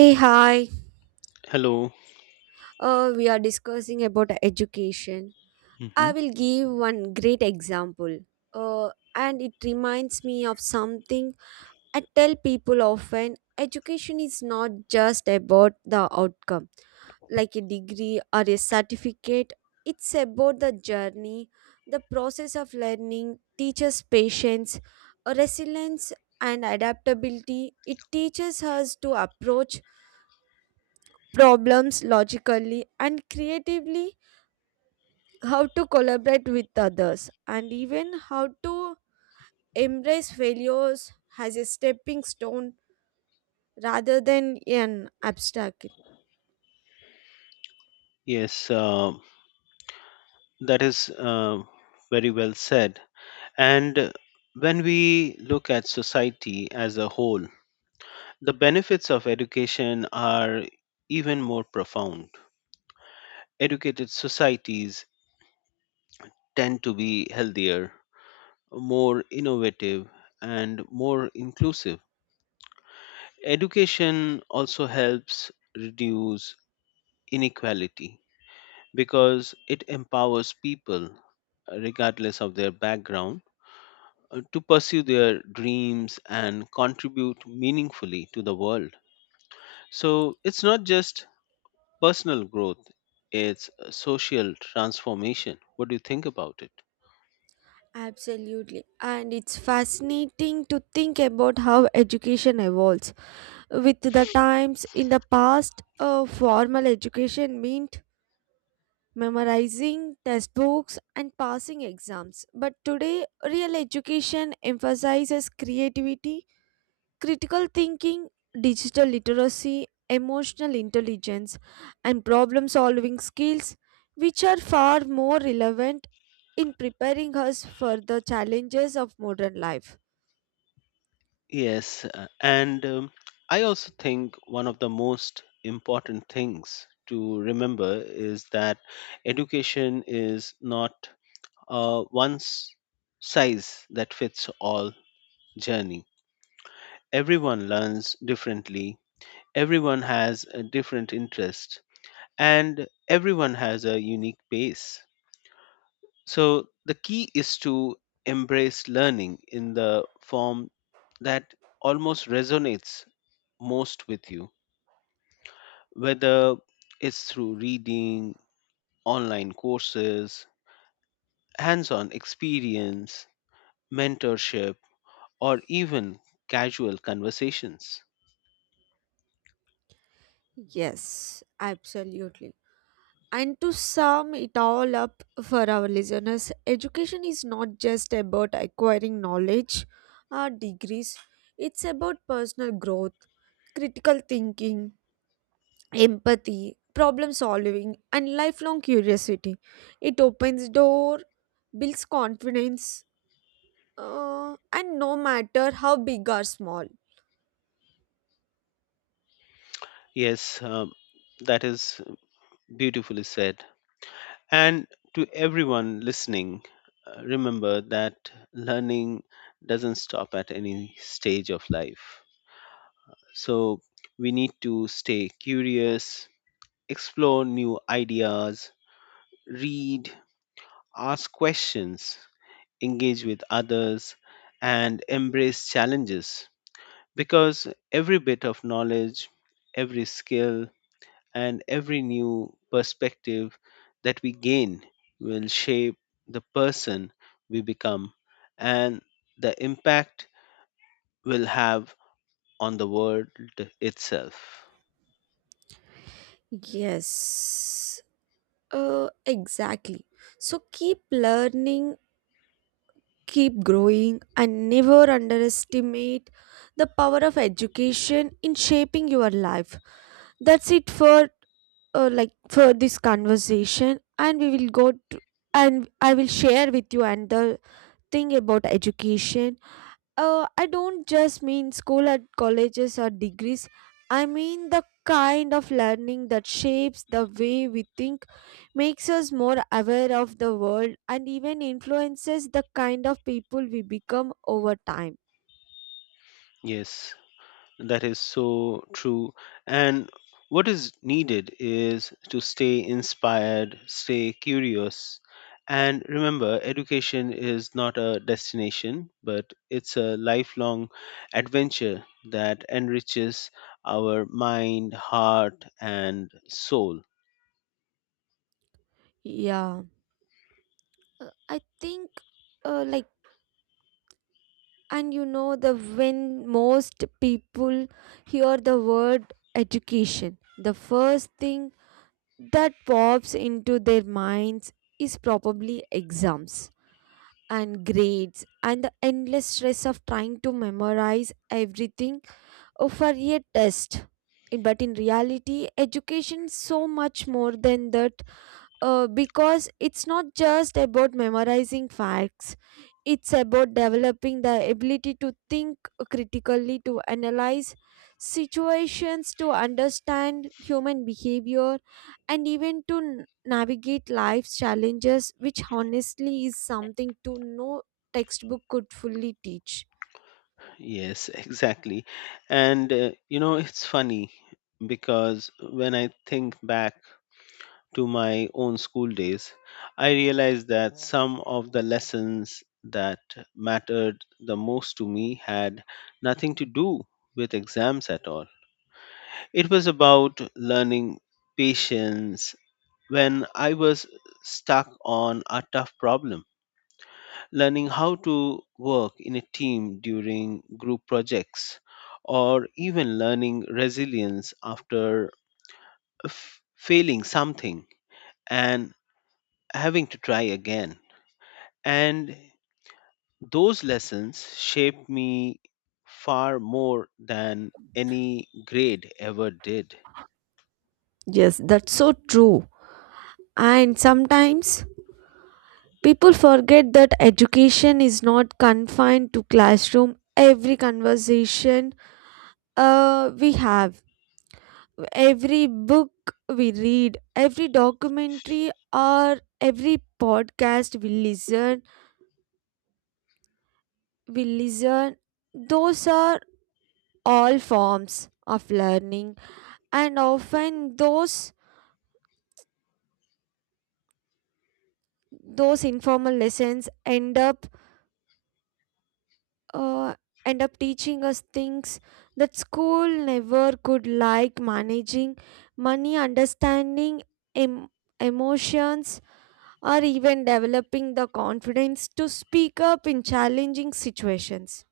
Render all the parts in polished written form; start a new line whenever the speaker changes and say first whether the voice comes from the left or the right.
right: Hey, hi.
left: Hello.
right: We are discussing about education.
left: hmm
right: I will give one great example. Uh, and it reminds me of something I tell people often. Education is not just about the outcome, like a degree or a certificate. It's about the journey, the process of learning, teaches patience, resilience, and adaptability. It teaches us to approach problems logically and creatively, how to collaborate with others, and even how to embrace failures as a stepping stone rather than an obstacle.
left: Yes, that is very well said. And when we look at society as a whole, the benefits of education are even more profound. Educated societies tend to be healthier, more innovative, and more inclusive. Education also helps reduce inequality because it empowers people, regardless of their background to pursue their dreams and contribute meaningfully to the world. So it's not just personal growth, it's a social transformation. What do you think about it?
right: Absolutely. And it's fascinating to think about how education evolves. With the times in the past, formal education meant memorizing textbooks and passing exams. But today, real education emphasizes creativity, critical thinking, digital literacy, emotional intelligence, and problem solving skills, which are far more relevant in preparing us for the challenges of modern life.
left: Yes, and I also think one of the most important things to remember is that education is not a size that fits all journey. Everyone learns differently, everyone has a different interest, and everyone has a unique pace. So the key is to embrace learning in the form that almost resonates most with you, whether it's through reading, online courses, hands on experience, mentorship, or even casual conversations.
right: Yes, absolutely. And to sum it all up for our listeners, education is not just about acquiring knowledge or degrees, it's about personal growth, critical thinking, empathy, problem solving, and lifelong curiosity. It opens door, builds confidence, and no matter how big or small.
left: Yes, that is beautifully said. And to everyone listening, remember that learning doesn't stop at any stage of life. So we need to stay curious, explore new ideas, read, ask questions, engage with others, and embrace challenges because every bit of knowledge, every skill, and every new perspective that we gain will shape the person we become and the impact we'll have on the world itself.
right: Yes, exactly. So keep learning, keep growing, and never underestimate the power of education in shaping your life. That's it for for this conversation, and we will go to and I will share with you another thing about education. I don't just mean school at colleges or degrees. I mean the kind of learning that shapes the way we think, makes us more aware of the world, and even influences the kind of people we become over time.
left: Yes, that is so true. And what is needed is to stay inspired, stay curious. And remember, education is not a destination, but it's a lifelong adventure that enriches our mind, heart, and soul.
right: Yeah. I think, like, and you know, the When most people hear the word education, the first thing that pops into their minds is probably exams and grades and the endless stress of trying to memorize everything for a test. But in reality, education is so much more than that, because it's not just about memorizing facts, it's about developing the ability to think critically, to analyze situations, to understand human behavior, and even to navigate life's challenges, which honestly is something to no textbook could fully teach.
left: Yes, exactly. And you know, it's funny because when I think back to my own school days, I realized that some of the lessons that mattered the most to me had nothing to do with exams at all. It was about learning patience when I was stuck on a tough problem, learning how to work in a team during group projects, or even learning resilience after failing something and having to try again. And those lessons shaped me far more than any grade ever did.
right: Yes, that's so true. And sometimes people forget that education is not confined to classroom. Every conversation we have, every book we read, every documentary or every podcast we listen. Those are all forms of learning, and often those informal lessons end up uh, end up teaching us things that school never could, like managing money, understanding em- emotions, or even developing the confidence to speak up in challenging situations.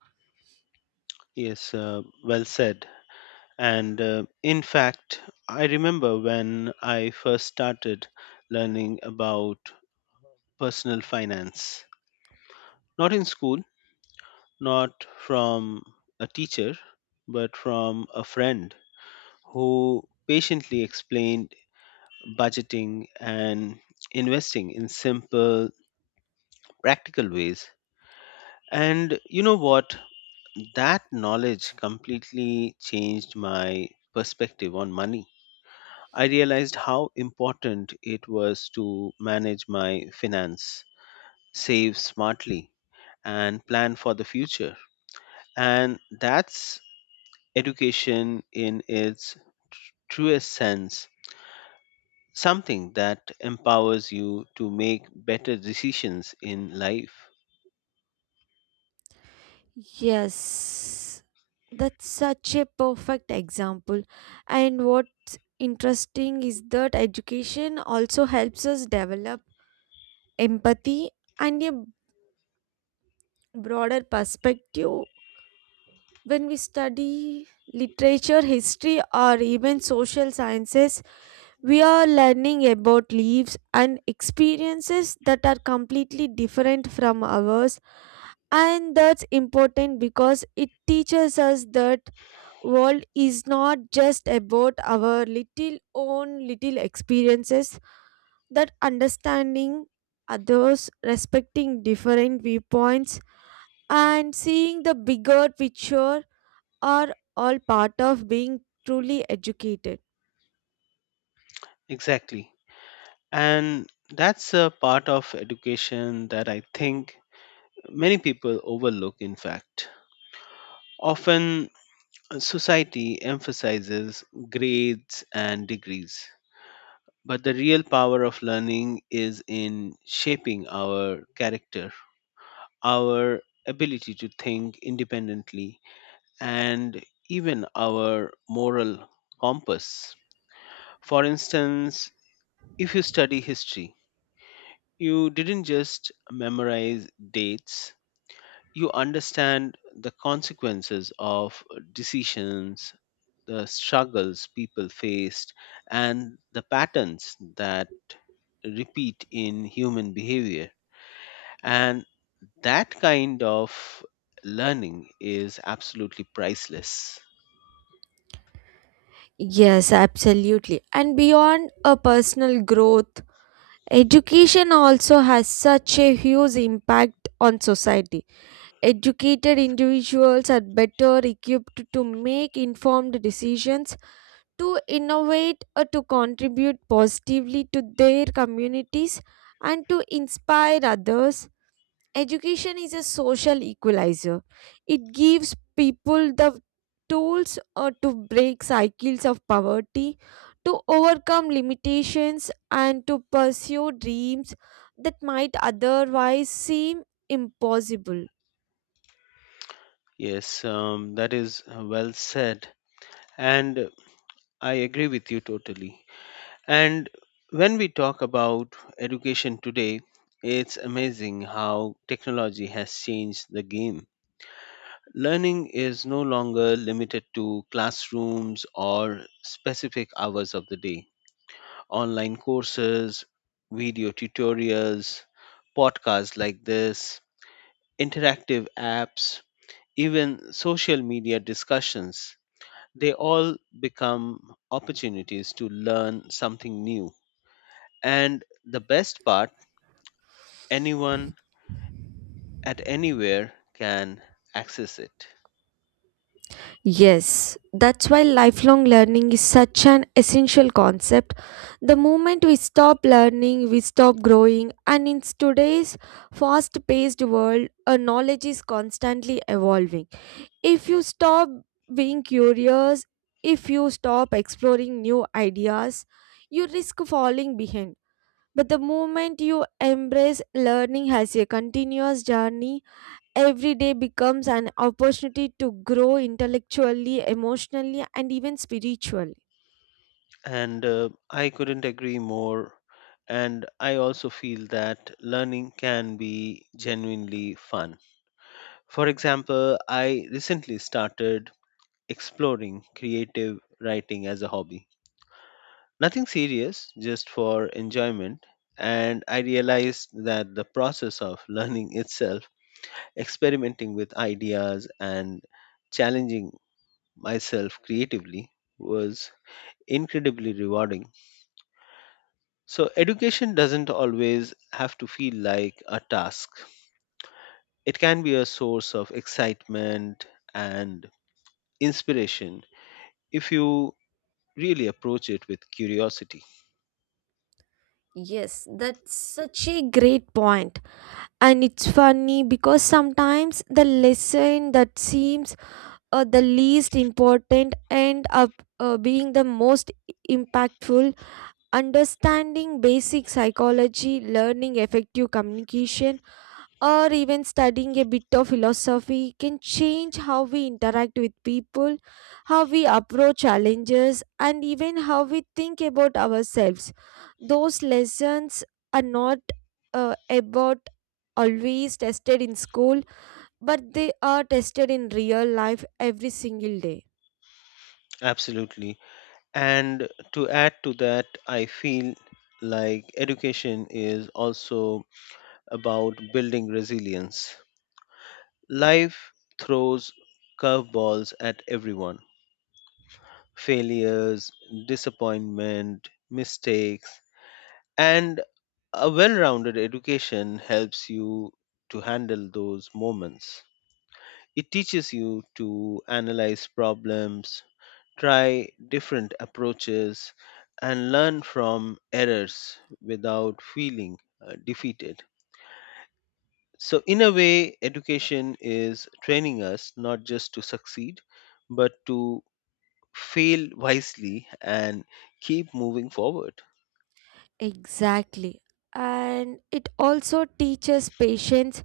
left: Yes, well said. And in fact, I remember when I first started learning about personal finance, not in school, not from a teacher, but from a friend who patiently explained budgeting and investing in simple, practical ways. And you know what? That knowledge completely changed my perspective on money. I realized how important it was to manage my finance, save smartly, and plan for the future. And that's education in its truest sense, something that empowers you to make better decisions in life.
right: Yes, that's such a perfect example. And what's interesting is that education also helps us develop empathy and a broader perspective. When we study literature, history, or even social sciences, we are learning about lives and experiences that are completely different from ours. And that's important because it teaches us that world is not just about our little own little experiences, that understanding others, respecting different viewpoints, and seeing the bigger picture are all part of being truly educated.
left: Exactly. And that's a part of education that I think many people overlook, in fact. Often, society emphasizes grades and degrees, but the real power of learning is in shaping our character, our ability to think independently, and even our moral compass. For instance, if you study history, you didn't just memorize dates, you understand the consequences of decisions, the struggles people faced, and the patterns that repeat in human behavior. And that kind of learning is absolutely priceless.
right: Yes, absolutely. And beyond a personal growth, education also has such a huge impact on society. Educated individuals are better equipped to make informed decisions, to innovate, or to contribute positively to their communities and to inspire others. Education is a social equalizer. It gives people the tools to break cycles of poverty, to overcome limitations, and to pursue dreams that might otherwise seem impossible.
left: Yes, that is well said. And I agree with you totally. And when we talk about education today, it's amazing how technology has changed the game. Learning is no longer limited to classrooms or specific hours of the day. Online courses, video tutorials, podcasts like this, interactive apps, even social media discussions, they all become opportunities to learn something new. And the best part, anyone at anywhere can access it.
right: Yes, that's why lifelong learning is such an essential concept. The moment we stop learning, we stop growing, and in today's fast paced world, our knowledge is constantly evolving. If you stop being curious, if you stop exploring new ideas, you risk falling behind. But the moment you embrace learning as a continuous journey, every day becomes an opportunity to grow intellectually, emotionally, and even spiritually.
left: And I couldn't agree more. And I also feel that learning can be genuinely fun. For example, I recently started exploring creative writing as a hobby, nothing serious, just for enjoyment. And I realized that the process of learning itself, experimenting with ideas and challenging myself creatively, was incredibly rewarding. So, education doesn't always have to feel like a task, it can be a source of excitement and inspiration if you really approach it with curiosity.
right: Yes, that's such a great point. And it's funny because sometimes the lesson that seems the least important end up being the most impactful. Understanding basic psychology, learning effective communication, or even studying a bit of philosophy can change how we interact with people, how we approach challenges, and even how we think about ourselves. Those lessons are not about always tested in school, but they are tested in real life every single day.
left: Absolutely. And to add to that, I feel like education is also about building resilience. Life throws curveballs at everyone, failures, disappointment, mistakes, and a well rounded education helps you to handle those moments. It teaches you to analyze problems, try different approaches, and learn from errors without feeling defeated. So, in a way, education is training us not just to succeed, but to fail wisely and keep moving forward.
right: Exactly. And it also teaches patience.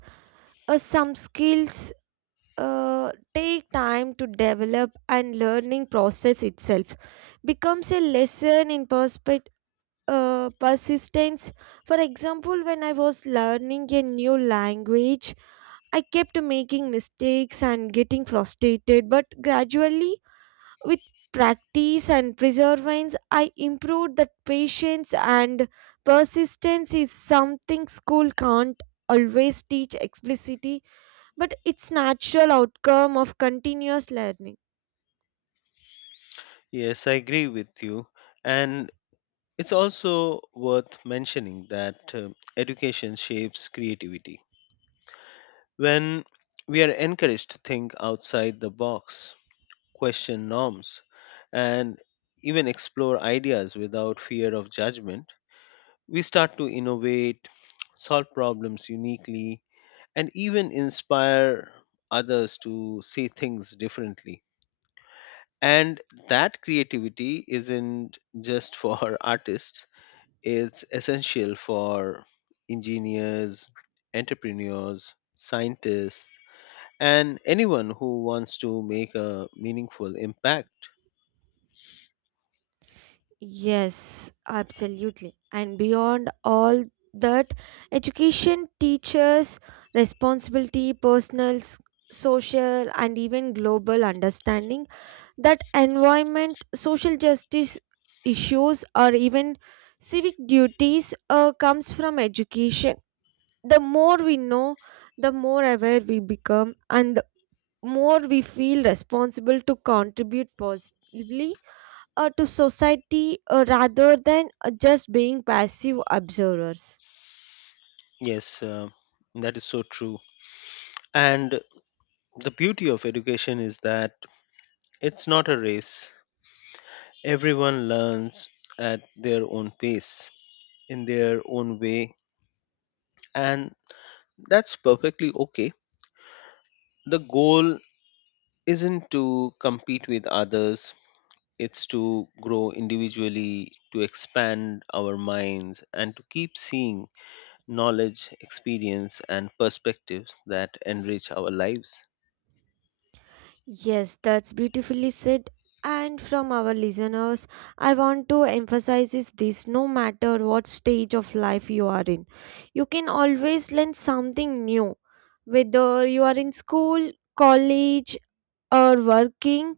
right: Some skills take time to develop, and learning process itself becomes a lesson in perspective, persistence. For example, when I was learning a new language, I kept making mistakes and getting frustrated, but gradually with practice and perseverance, I improved. That patience and persistence is something school can't always teach explicitly, but it's natural outcome of continuous learning.
left: Yes, I agree with you. And it's also worth mentioning that education shapes creativity. When we are encouraged to think outside the box, question norms, and even explore ideas without fear of judgment, we start to innovate, solve problems uniquely, and even inspire others to see things differently. And that creativity isn't just for artists, it's essential for engineers, entrepreneurs, scientists, and anyone who wants to make a meaningful impact.
right: Yes, absolutely. And beyond all that, education teaches responsibility, personal, social, and even global understanding. That environment, social justice issues, or even civic duties comes from education. The more we know, the more aware we become, and the more we feel responsible to contribute positively to society, rather than just being passive observers.
left: Yes, that is so true. And the beauty of education is that it's not a race, everyone learns at their own pace, in their own way, and that's perfectly okay. The goal isn't to compete with others, it's to grow individually, to expand our minds, and to keep seeing knowledge, experience, and perspectives that enrich our lives.
right: Yes, that's beautifully said. And from our listeners, I want to emphasize is this, no matter what stage of life you are in, you can always learn something new. Whether you are in school, college, or working,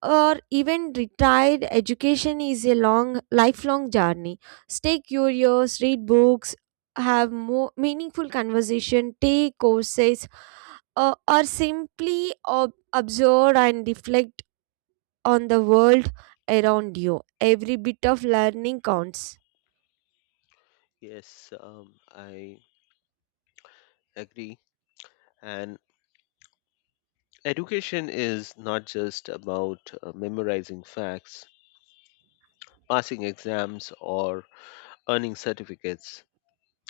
right: or even retired, education is a long, lifelong journey. Stay curious, read books, have more meaningful conversation, take courses, or simply observe and reflect on the world around you. Every bit of learning counts.
left: Yes, I agree. And education is not just about memorizing facts, passing exams, or earning certificates.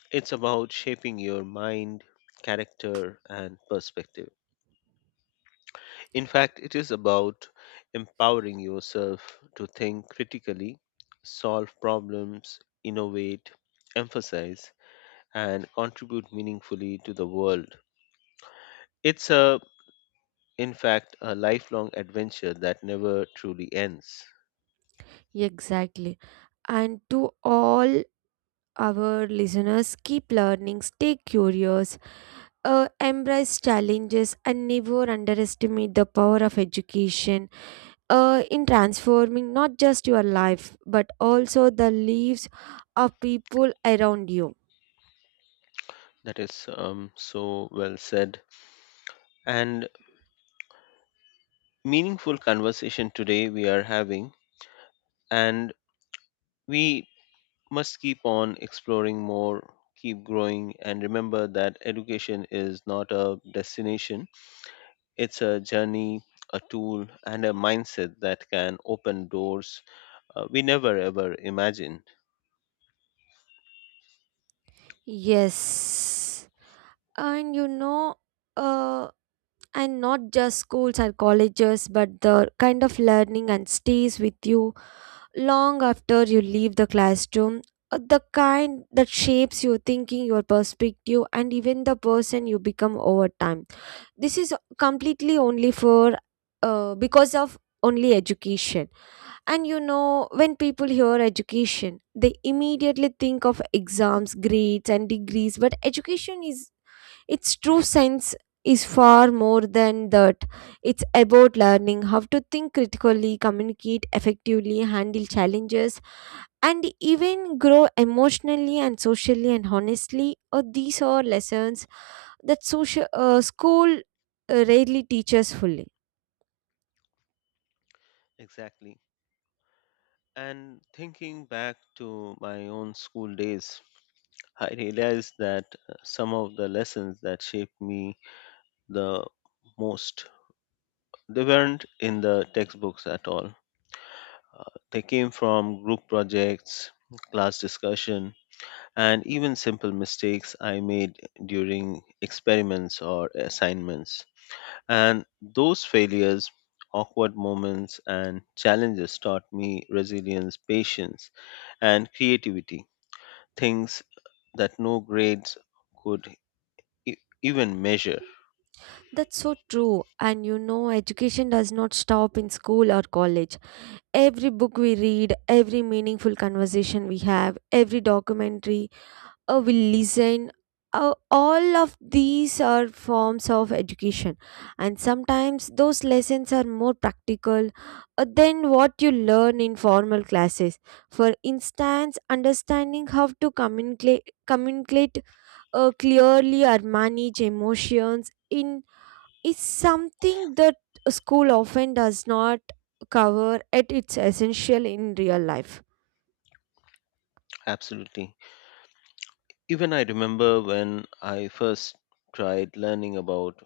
left: It's about shaping your mind, character, and perspective. In fact, it is about empowering yourself to think critically, solve problems, innovate, emphasize, and contribute meaningfully to the world. It's a, in fact, a lifelong adventure that never truly ends.
right: Exactly. And to all our listeners, keep learning, stay curious, embrace challenges, and never underestimate the power of education in transforming not just your life but also the lives of people around you.
left: That is so well said. And meaningful conversation today we are having, and we must keep on exploring more, keep growing, and remember that education is not a destination, it's a journey, a tool, and a mindset that can open doors we never ever imagined.
right: Yes. and you know uh, and not just schools or colleges, but the kind of learning and stays with you long after you leave the classroom. The kind that shapes your thinking, your perspective, and even the person you become over time. This is completely only for because of only education. And you know, when people hear education, they immediately think of exams, grades, and degrees, but education is its true sense is far more than that. It's about learning how to think critically, communicate effectively, handle challenges, and even grow emotionally and socially and honestly. These are lessons that social, school rarely teaches fully.
left: Exactly. And thinking back to my own school days, I realized that some of the lessons that shaped me the most, they weren't in the textbooks at all. They came from group projects, class discussion, and even simple mistakes I made during experiments or assignments. And those failures, awkward moments, and challenges taught me resilience, patience, and creativity, things that no grades could e- even measure.
right: That's so true. And you know, education does not stop in school or college. Every book we read, every meaningful conversation we have, every documentary A will listen. All of these are forms of education, and sometimes those lessons are more practical than what you learn in formal classes. For instance, understanding how to communicate clearly or manage emotions in is something that a school often does not cover at its essential in real life.
left: Absolutely. Even I remember when I first tried learning about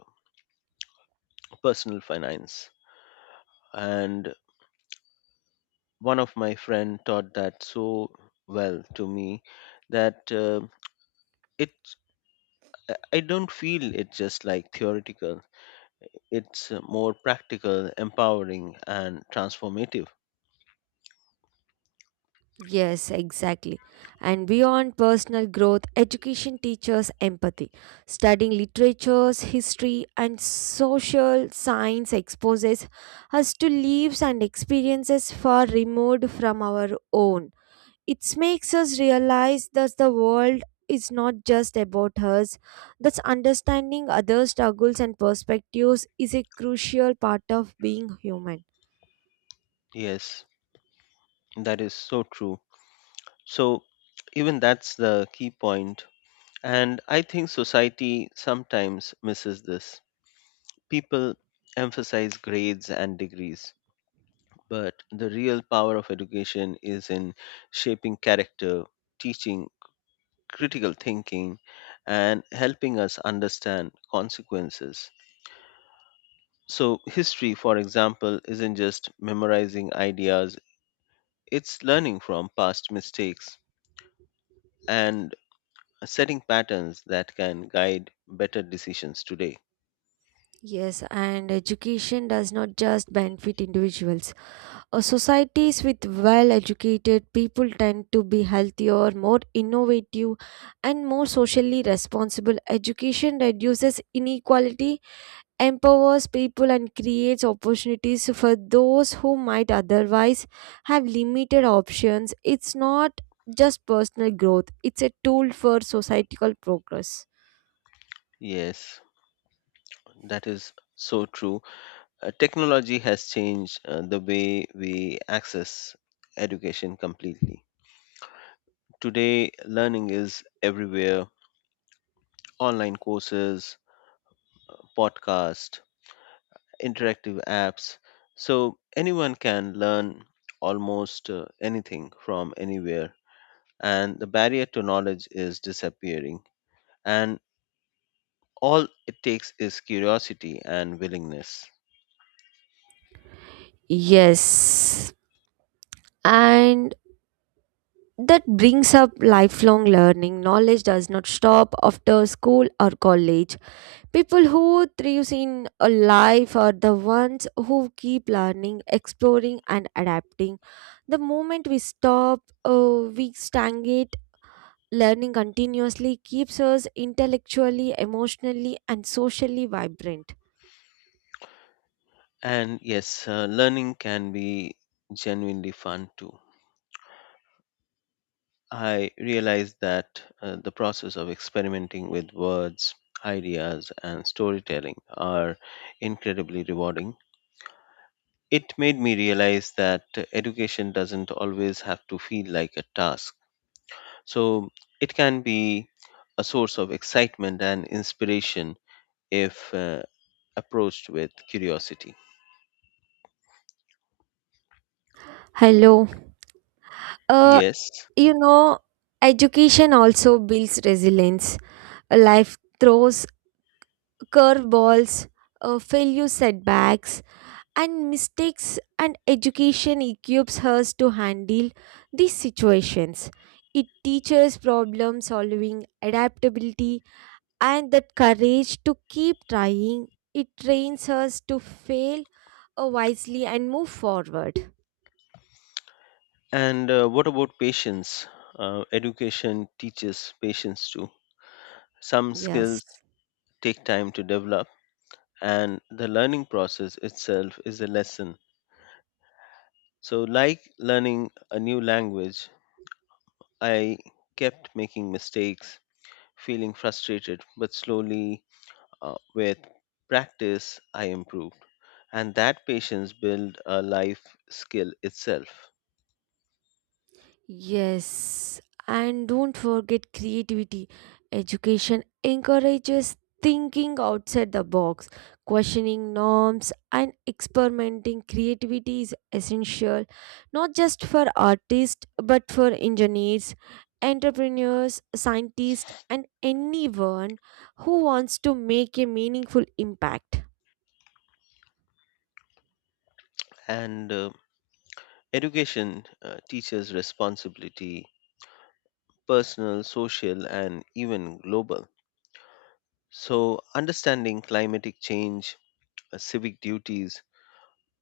left: personal finance, and one of my friend taught that so well to me that it I don't feel it's just like theoretical, it's more practical, empowering, and transformative.
right: Yes, exactly. And beyond personal growth, education teaches empathy. Studying literatures, history, and social science exposes us to lives and experiences far removed from our own. It makes us realize that the world is not just about us. Thus, understanding other struggles and perspectives is a crucial part of being human.
left: Yes, that is so true. So even that's the key point. And I think society sometimes misses this. People emphasize grades and degrees, but the real power of education is in shaping character, teaching critical thinking, and helping us understand consequences. So, history, for example, isn't just memorizing ideas, it's learning from past mistakes and setting patterns that can guide better decisions today.
right: Yes, and education does not just benefit individuals. Societies with well educated people tend to be healthier, more innovative, and more socially responsible. Education reduces inequality, empowers people, and creates opportunities for those who might otherwise have limited options. It's not just personal growth, it's a tool for societal progress.
left: Yes, that is so true. Technology has changed the way we access education completely. Today, learning is everywhere, online courses, podcasts, interactive apps, so anyone can learn almost anything from anywhere, and the barrier to knowledge is disappearing, and all it takes is curiosity and willingness.
right: Yes. And that brings up lifelong learning. Knowledge does not stop after school or college. People who thrive in a life are the ones who keep learning, exploring, and adapting. The moment we stagnate. Learning continuously keeps us intellectually, emotionally, and socially vibrant.
left: And yes, learning can be genuinely fun too. I realized that the process of experimenting with words, ideas, and storytelling are incredibly rewarding. It made me realize that education doesn't always have to feel like a task. So it can be a source of excitement and inspiration if approached with curiosity.
right: Hello. Uh,
left: Yes.
right: you know, education also builds resilience. A life throws curveballs, failure setbacks, and mistakes, and education equips us to handle these situations. It teaches problem solving, adaptability, and that courage to keep trying. It trains us to fail wisely and move forward.
left: And what about patience? Education teaches patience too. Some
right: Yes.
left: skills take time to develop, and the learning process itself is a lesson. So, like learning a new language, I kept making mistakes, feeling frustrated, but slowly, with practice, I improved. And that patience built a life skill itself.
right: Yes, and don't forget creativity. Education encourages thinking outside the box, questioning norms, and experimenting. Creativity is essential not just for artists but for engineers, entrepreneurs, scientists, and anyone who wants to make a meaningful impact.
left: And education teaches responsibility, personal, social, and even global. So, understanding climatic change, civic duties,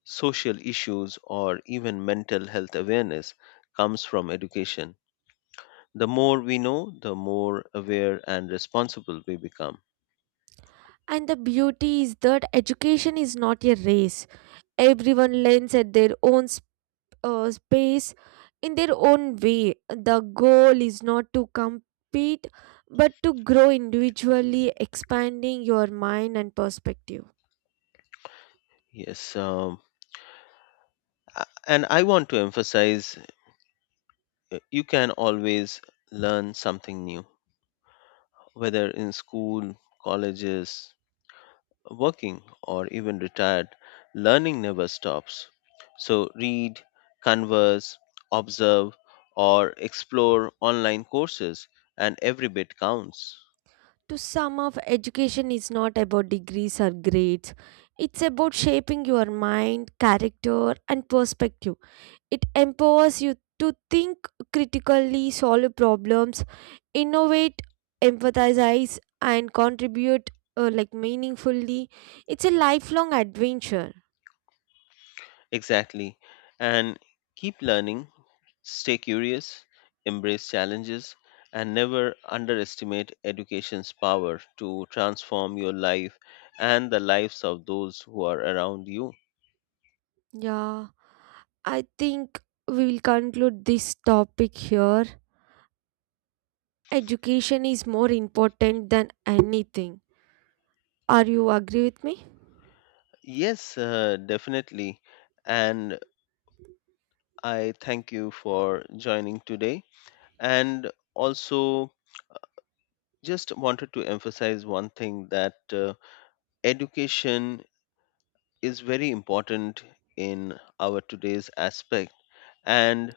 left: social issues, or even mental health awareness comes from education. The more we know, the more aware and responsible we become.
right: And the beauty is that education is not a race. Everyone learns at their own space in their own way. The goal is not to compete but to grow individually, expanding your mind and perspective.
left: Yes, and I want to emphasize you can always learn something new, whether in school, colleges, working, or even retired. Learning never stops. So, read, converse, observe, or explore online courses, and every bit counts.
right: To sum up, education is not about degrees or grades. It's about shaping your mind, character, and perspective. It empowers you to think critically, solve problems, innovate, empathize, and contribute meaningfully. It's a lifelong adventure.
left: Exactly. And keep learning, stay curious, embrace challenges, and never underestimate education's power to transform your life and the lives of those who are around you.
right: Yeah, I think we will conclude this topic here. Education is more important than anything. Are you agree with me?
left: Yes, definitely. And I thank you for joining today. And also, just wanted to emphasize one thing, that education is very important in our today's aspect, and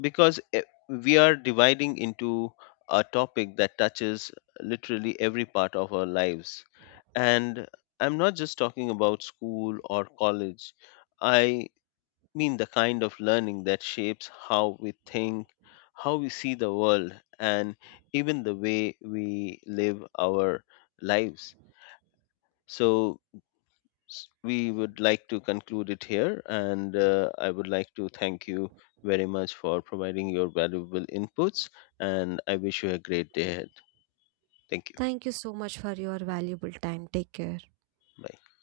left: because we are dividing into a topic that touches literally every part of our lives, and I'm not just talking about school or college, I mean the kind of learning that shapes how we think, how we see the world, and even the way we live our lives. So we would like to conclude it here, and I would like to thank you very much for providing your valuable inputs, and I wish you a great day ahead. Thank you.
right: Thank you so much for your valuable time. Take care.
left: Bye.